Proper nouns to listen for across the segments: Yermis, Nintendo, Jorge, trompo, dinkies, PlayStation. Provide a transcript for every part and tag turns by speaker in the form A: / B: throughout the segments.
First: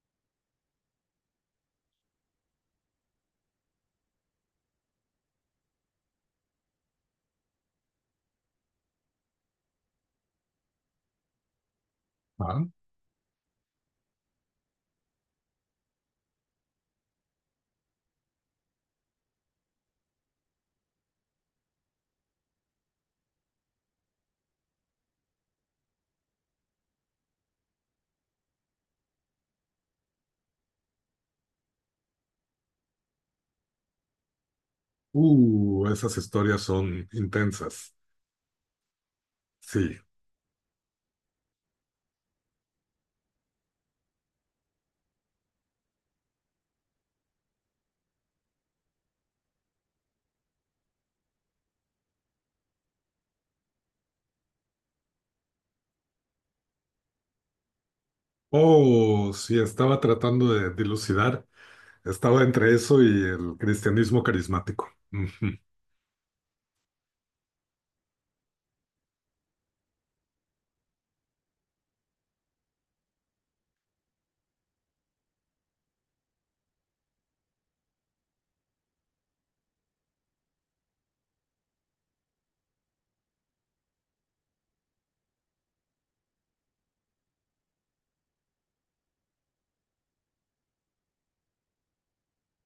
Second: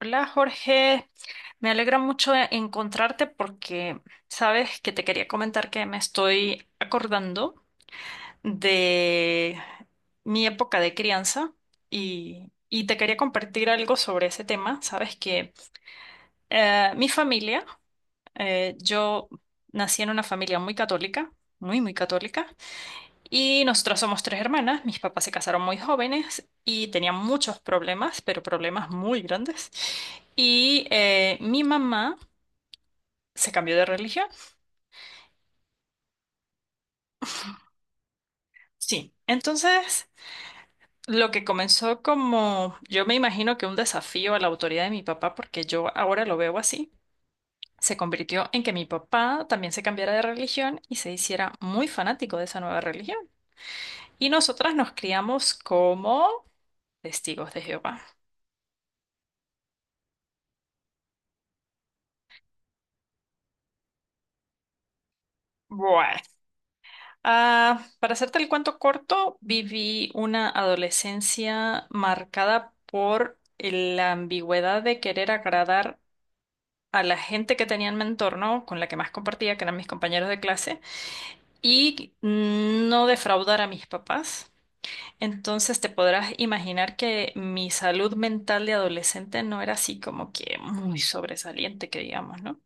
A: Hola Jorge, me alegra mucho encontrarte porque sabes que te quería comentar que me estoy acordando de mi época de crianza y,
B: Ah,
A: y te quería compartir algo sobre ese tema. Sabes que mi familia, yo nací en una familia muy católica, muy, muy católica. Y nosotras somos tres hermanas, mis papás se casaron muy jóvenes y tenían muchos problemas, pero problemas muy grandes. Y mi mamá se cambió de religión.
B: esas historias son intensas.
A: Sí,
B: Sí.
A: entonces lo que comenzó como, yo me imagino que un desafío a la autoridad de mi papá, porque yo ahora lo veo así, se convirtió en que mi papá también se cambiara de religión y se hiciera muy fanático de esa nueva religión. Y nosotras nos criamos como testigos de Jehová.
B: Oh, sí, estaba tratando de dilucidar. Estaba entre eso y el cristianismo carismático. Ujú.
A: Bueno. Ah, para hacerte el cuento corto, viví una adolescencia marcada por la ambigüedad de querer agradar a la gente que tenía en mi entorno, con la que más compartía, que eran mis compañeros de clase, y no defraudar a mis papás. Entonces te podrás imaginar que mi salud mental de adolescente no era así como que muy sobresaliente, que digamos, ¿no?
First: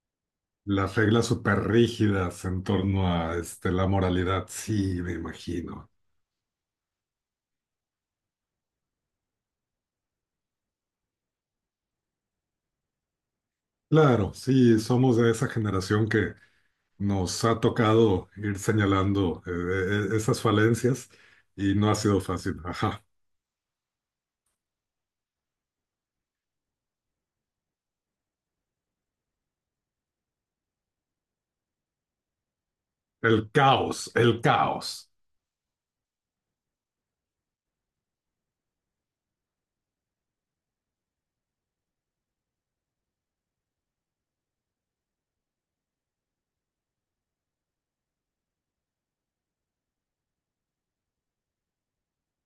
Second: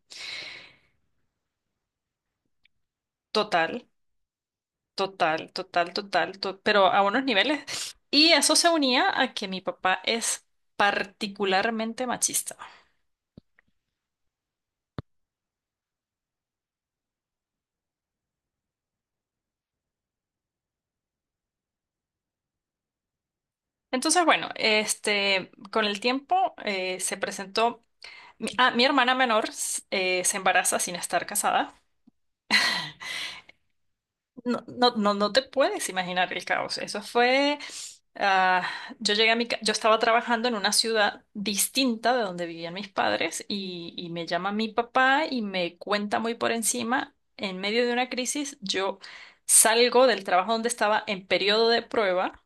B: Las reglas súper rígidas en torno a
A: Total.
B: la moralidad. Sí, me
A: Total,
B: imagino.
A: total, total, pero a unos niveles. Y eso se unía a que mi papá es particularmente machista.
B: Claro, sí, somos de esa generación que nos ha tocado ir señalando esas falencias y no ha sido fácil. Ajá.
A: Entonces, bueno, este, con el tiempo se presentó, mi hermana menor se embaraza sin estar casada.
B: El caos, el
A: No,
B: caos.
A: no, no, no te puedes imaginar el caos. Eso fue, ah, yo llegué a yo estaba trabajando en una ciudad distinta de donde vivían mis padres y me llama mi papá y me cuenta muy por encima, en medio de una crisis, yo salgo del trabajo donde estaba en periodo de prueba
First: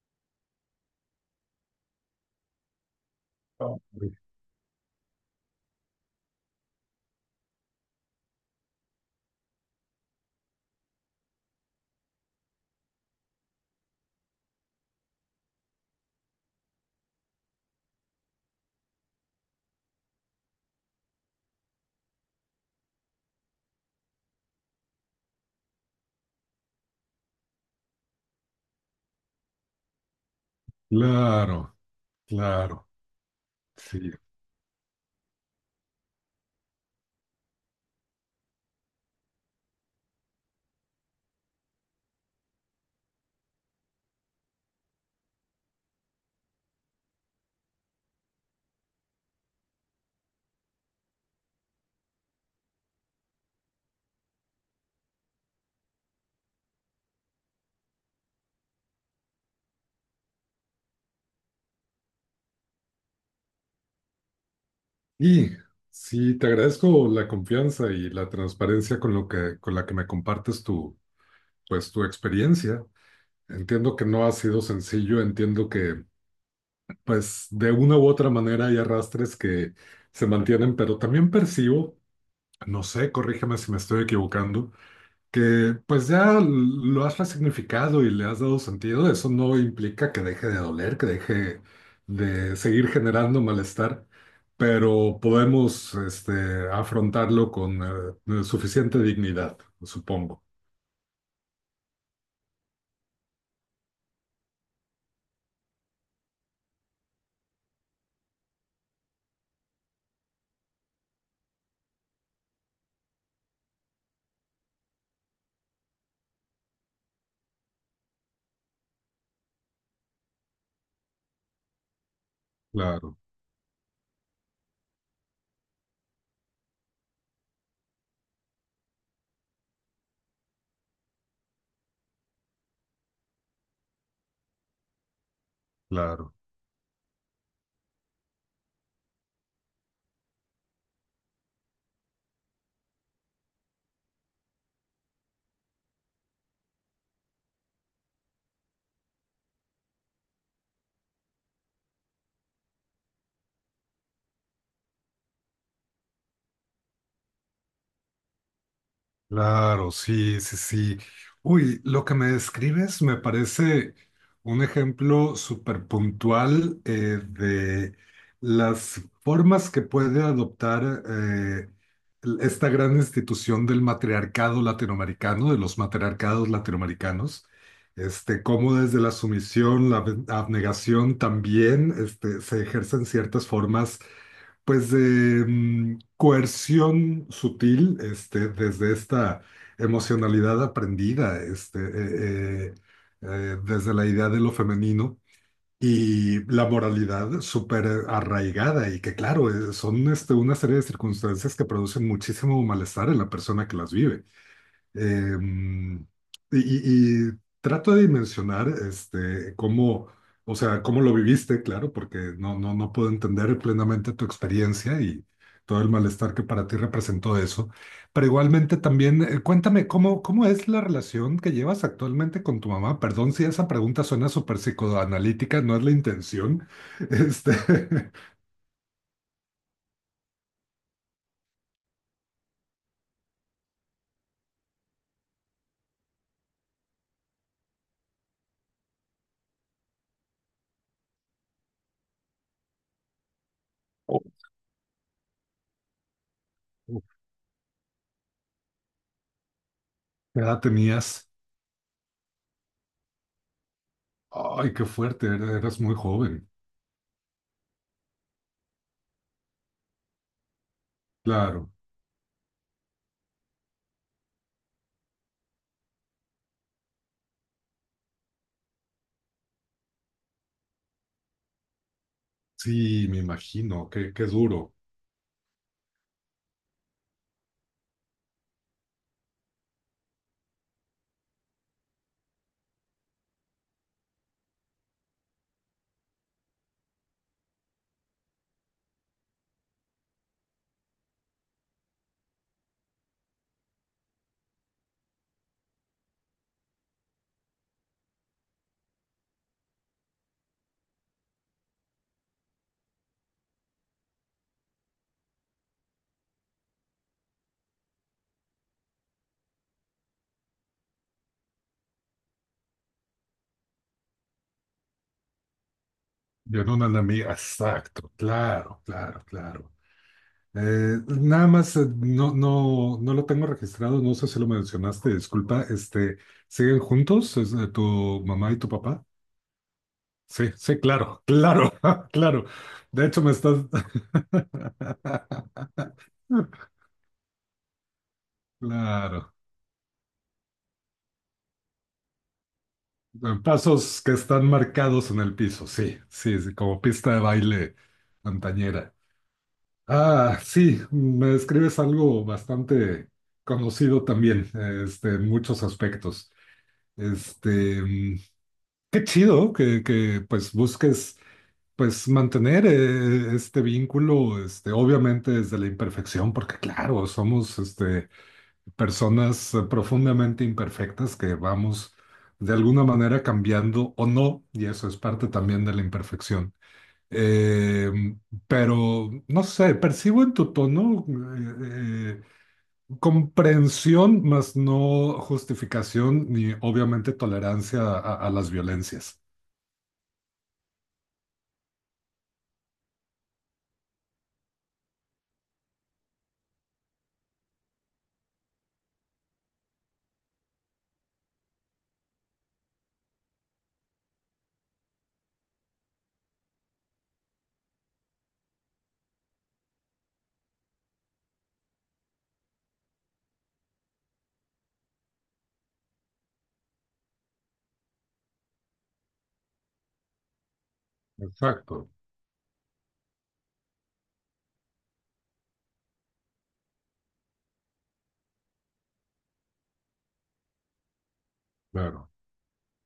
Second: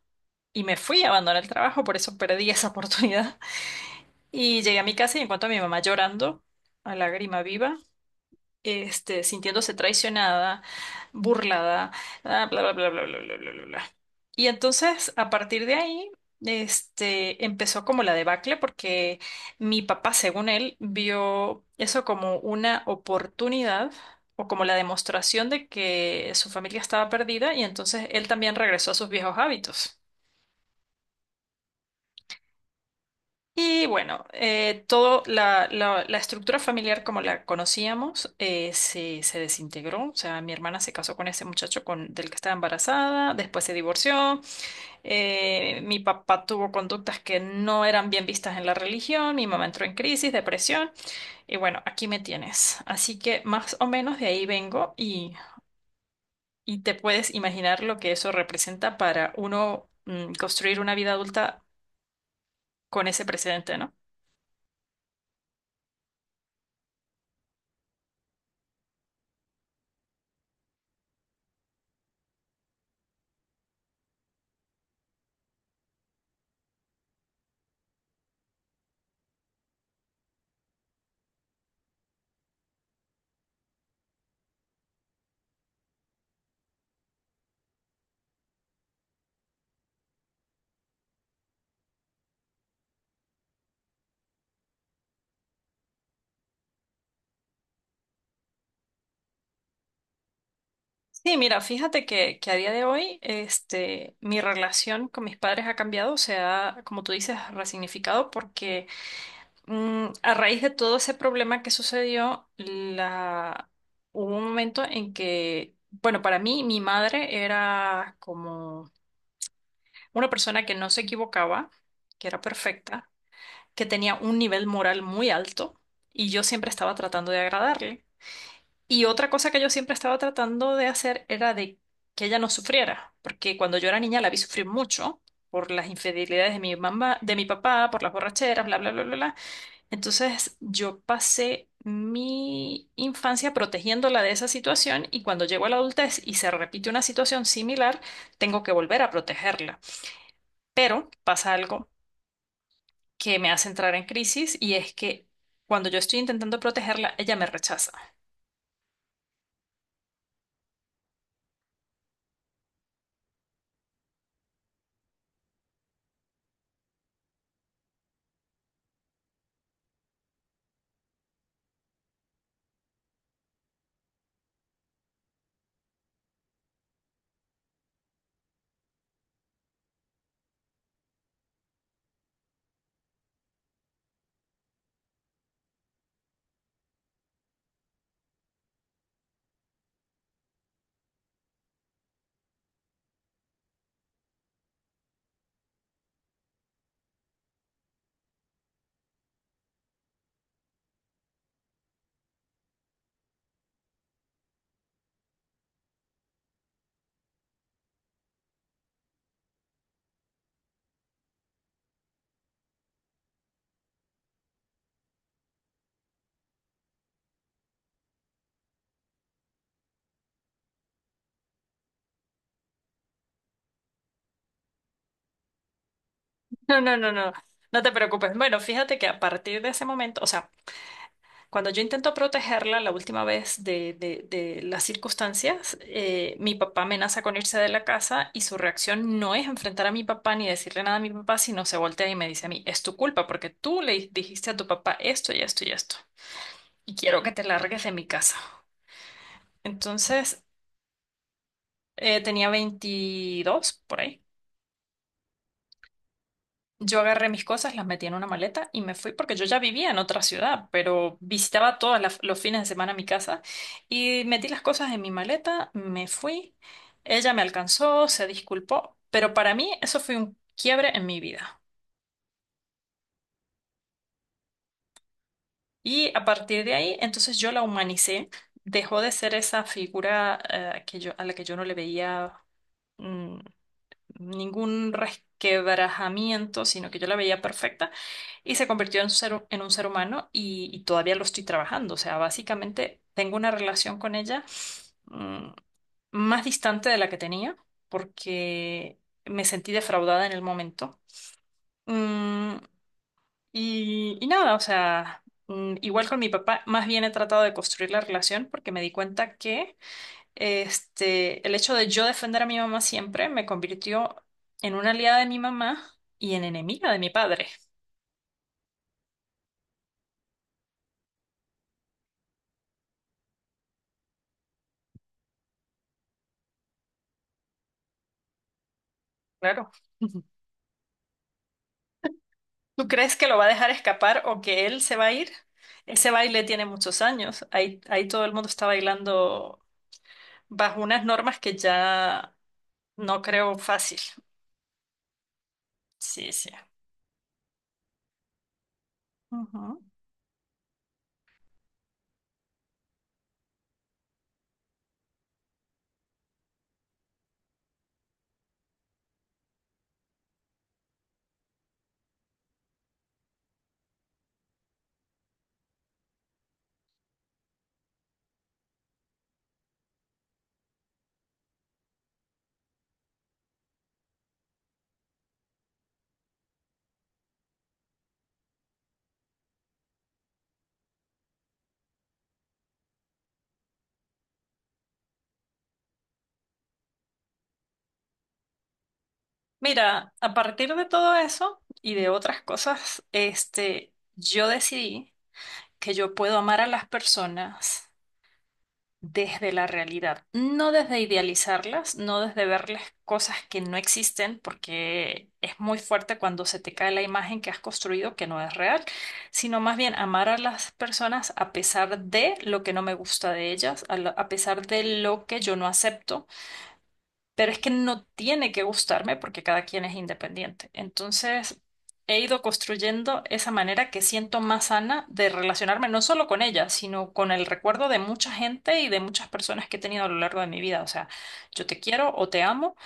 A: y me fui a abandonar el trabajo, por eso perdí esa oportunidad.
B: Oh.
A: Y llegué a mi casa y encuentro a mi mamá llorando a lágrima viva, este, sintiéndose traicionada, burlada, bla, bla, bla, bla, bla, bla, bla, bla, bla. Y entonces, a partir de ahí, este, empezó como la debacle porque mi papá, según él, vio eso como una oportunidad o como la demostración de que su familia estaba perdida y entonces él también regresó a sus viejos hábitos.
B: Claro. Claro,
A: Y
B: sí.
A: bueno, todo la, la estructura familiar como la conocíamos se desintegró. O sea, mi hermana se casó con ese muchacho del que estaba embarazada, después se divorció. Eh, mi papá tuvo conductas que no eran bien vistas en la religión. Mi mamá entró en crisis, depresión. Y bueno, aquí me tienes. Así que más o menos de ahí vengo, y te puedes imaginar lo que eso representa para uno, construir una vida adulta con ese precedente, ¿no?
B: Y sí, te agradezco la confianza y la transparencia con con la que me compartes pues, tu experiencia. Entiendo que no ha sido sencillo, entiendo que, pues, de una u otra manera hay arrastres que se mantienen, pero también percibo, no sé, corrígeme si me estoy equivocando, que pues ya lo has resignificado y le has dado sentido. Eso no implica que deje de doler, que deje de seguir generando malestar, pero podemos afrontarlo con suficiente dignidad, supongo.
A: Sí, mira, fíjate que a día de hoy, este, mi relación con mis padres ha cambiado, se ha, como tú dices, resignificado porque a raíz de todo ese problema que sucedió. Hubo un momento en que, bueno, para mí, mi madre era como una persona que no se equivocaba, que era perfecta,
B: Claro,
A: que tenía un nivel moral muy alto y yo siempre estaba tratando de agradarle. Y otra cosa que yo siempre estaba tratando de hacer era de que ella no sufriera, porque cuando yo era niña la vi sufrir mucho por las
B: claro.
A: infidelidades de mi mamá, de mi papá, por las borracheras, bla, bla, bla, bla, bla. Entonces yo pasé mi infancia protegiéndola de esa situación y cuando llego a la adultez y se repite una situación similar, tengo que volver a protegerla. Pero pasa algo que me hace entrar en crisis y es que cuando yo estoy intentando protegerla, ella me rechaza.
B: Claro, sí, sí, sí. Uy, lo que me describes me parece un ejemplo súper puntual de las formas que puede adoptar esta gran institución del matriarcado latinoamericano, de los matriarcados latinoamericanos, este, cómo desde la sumisión, abnegación también este, se ejercen ciertas formas pues de coerción sutil, este, desde esta emocionalidad aprendida, desde la idea de lo femenino y la moralidad súper arraigada, y que claro, son este, una serie de circunstancias que producen muchísimo malestar en la persona que las vive. Eh, y, y- Trato de dimensionar este, o sea, cómo lo viviste, claro, porque no puedo entender plenamente tu experiencia y todo el malestar que para ti representó eso. Pero igualmente también, cuéntame, cómo es la relación que llevas actualmente con tu mamá? Perdón si esa pregunta suena súper psicoanalítica, no es la intención.
A: No, no, no, no,
B: Este,
A: no te preocupes. Bueno, fíjate que a partir de ese momento, o sea, cuando yo intento protegerla la última vez de, de las circunstancias, mi papá amenaza con irse de la casa y su reacción no es enfrentar a mi papá ni decirle nada a mi papá, sino se voltea y me dice a mí, es tu culpa porque tú le dijiste a tu papá esto y esto y esto, y quiero que te largues de mi casa.
B: ¿qué
A: Entonces,
B: edad tenías?
A: tenía 22 por ahí.
B: Ay, qué fuerte, eras muy joven.
A: Yo agarré mis cosas, las metí en una maleta y me fui porque yo ya vivía en otra ciudad, pero
B: Claro.
A: visitaba todos los fines de semana mi casa y metí las cosas en mi maleta, me fui, ella me alcanzó, se disculpó, pero para mí eso fue un quiebre en mi vida.
B: Sí, me imagino, qué duro.
A: Y a partir de ahí, entonces yo la humanicé, dejó de ser esa figura, a la que yo no le veía mm, ningún resquebrajamiento, sino que yo la veía perfecta y se convirtió en un ser, en un ser humano, y todavía lo estoy trabajando. O sea, básicamente tengo una relación con ella mm, más distante de la que tenía porque me sentí defraudada en el momento. Mm, y nada, o sea, igual con mi papá, más bien he tratado de construir la relación porque me di cuenta que este, el hecho de yo defender a mi mamá siempre me convirtió en una aliada de mi mamá y en
B: Yo no una
A: enemiga de mi
B: amiga,
A: padre.
B: exacto, claro, claro, claro. Nada más, no lo tengo registrado, no sé si lo mencionaste, disculpa, este, ¿siguen juntos? Es, ¿tu mamá y tu papá?
A: Claro.
B: Sí, sí, claro, claro, claro.
A: ¿Tú
B: De
A: crees
B: hecho,
A: que
B: me
A: lo va a
B: estás...
A: dejar escapar o que él se va a ir? Ese baile tiene muchos años. Ahí, todo el mundo está
B: Claro.
A: bailando bajo unas normas que ya no creo fácil.
B: Pasos que están marcados en el piso, sí,
A: Sí,
B: sí,
A: sí.
B: sí, como pista de baile antañera.
A: Ujú.
B: Ah, sí, me describes algo bastante conocido también, este, en muchos aspectos. Este, mm, qué chido pues busques pues mantener este vínculo, este, obviamente desde la imperfección, porque claro, somos este, personas profundamente imperfectas que vamos de alguna manera cambiando o no, y eso es parte también de la imperfección. Eh, pero, no sé, percibo en tu tono comprensión, más no justificación ni obviamente tolerancia a las violencias.
A: Mira, a partir de todo eso y de otras cosas, este, yo decidí que yo puedo amar a las personas desde la realidad, no desde idealizarlas, no desde verles cosas que no existen, porque es muy fuerte cuando se te cae la imagen que has construido que no es real, sino más bien amar a las personas a pesar de lo que no me gusta de ellas, a pesar de lo que yo no acepto, pero es que no tiene que gustarme porque cada quien es independiente. Entonces,
B: Exacto,
A: he ido construyendo esa manera que siento más sana de relacionarme no solo con ella, sino con el recuerdo de mucha gente y de muchas personas que he tenido a lo largo de mi vida. O sea, yo te
B: claro.
A: quiero o te amo,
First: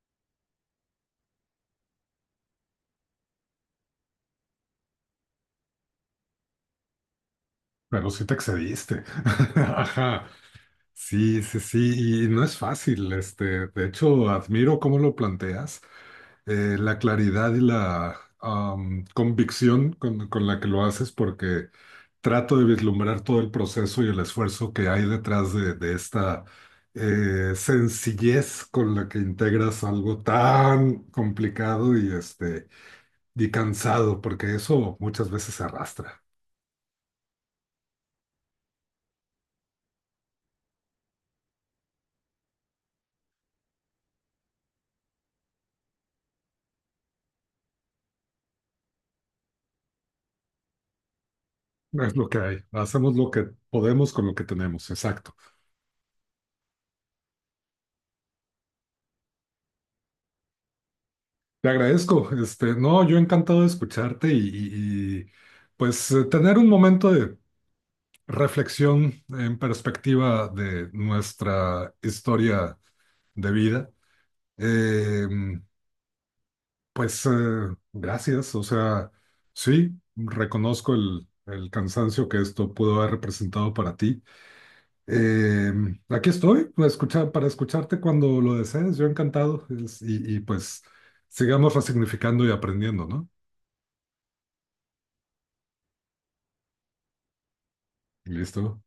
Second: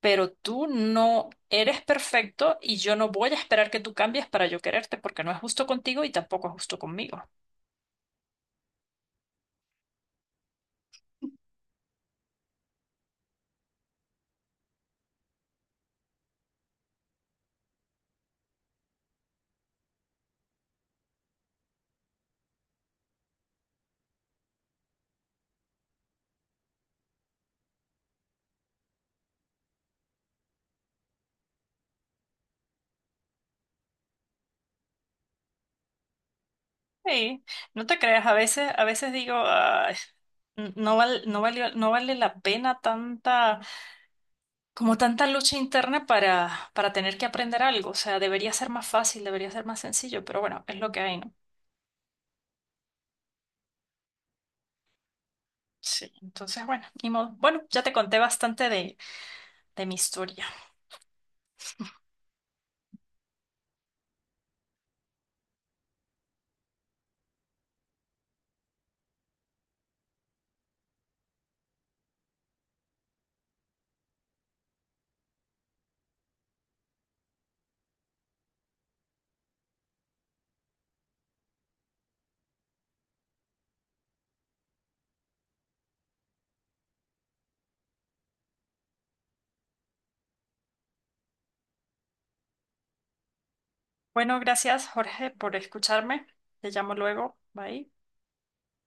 A: pero tú no eres perfecto y yo no voy a esperar que tú cambies para yo quererte porque no es justo contigo y tampoco es justo conmigo.
B: Pero sí te excediste. Ajá. Sí, sí, sí. Y no es fácil, este. De hecho, admiro cómo lo planteas. La claridad y la convicción con la que lo haces, porque trato de vislumbrar todo el proceso y el esfuerzo que hay de esta sencillez con la que integras algo tan complicado y, este, y cansado, porque eso muchas veces se arrastra.
A: Sí, no te creas, a veces digo, "Ay, no vale la pena tanta, como tanta lucha interna para tener que aprender algo. O sea, debería ser más fácil, debería ser más sencillo, pero bueno, es lo que hay, ¿no?
B: Es lo que hay. Hacemos lo que podemos con lo que tenemos. Exacto.
A: Sí, entonces, bueno, ni modo. Bueno, ya te conté bastante de mi historia.
B: Te agradezco. Este, no, yo encantado de escucharte pues tener un momento de reflexión en perspectiva de nuestra historia de vida. Eh, pues gracias, o sea, sí, reconozco el cansancio que esto pudo haber representado para ti. Eh, aquí estoy para, escuchar, para escucharte cuando lo desees, yo encantado. Y pues sigamos resignificando y aprendiendo, ¿no?
A: Bueno, gracias, Jorge, por escucharme. Te llamo luego. Bye.
B: Listo.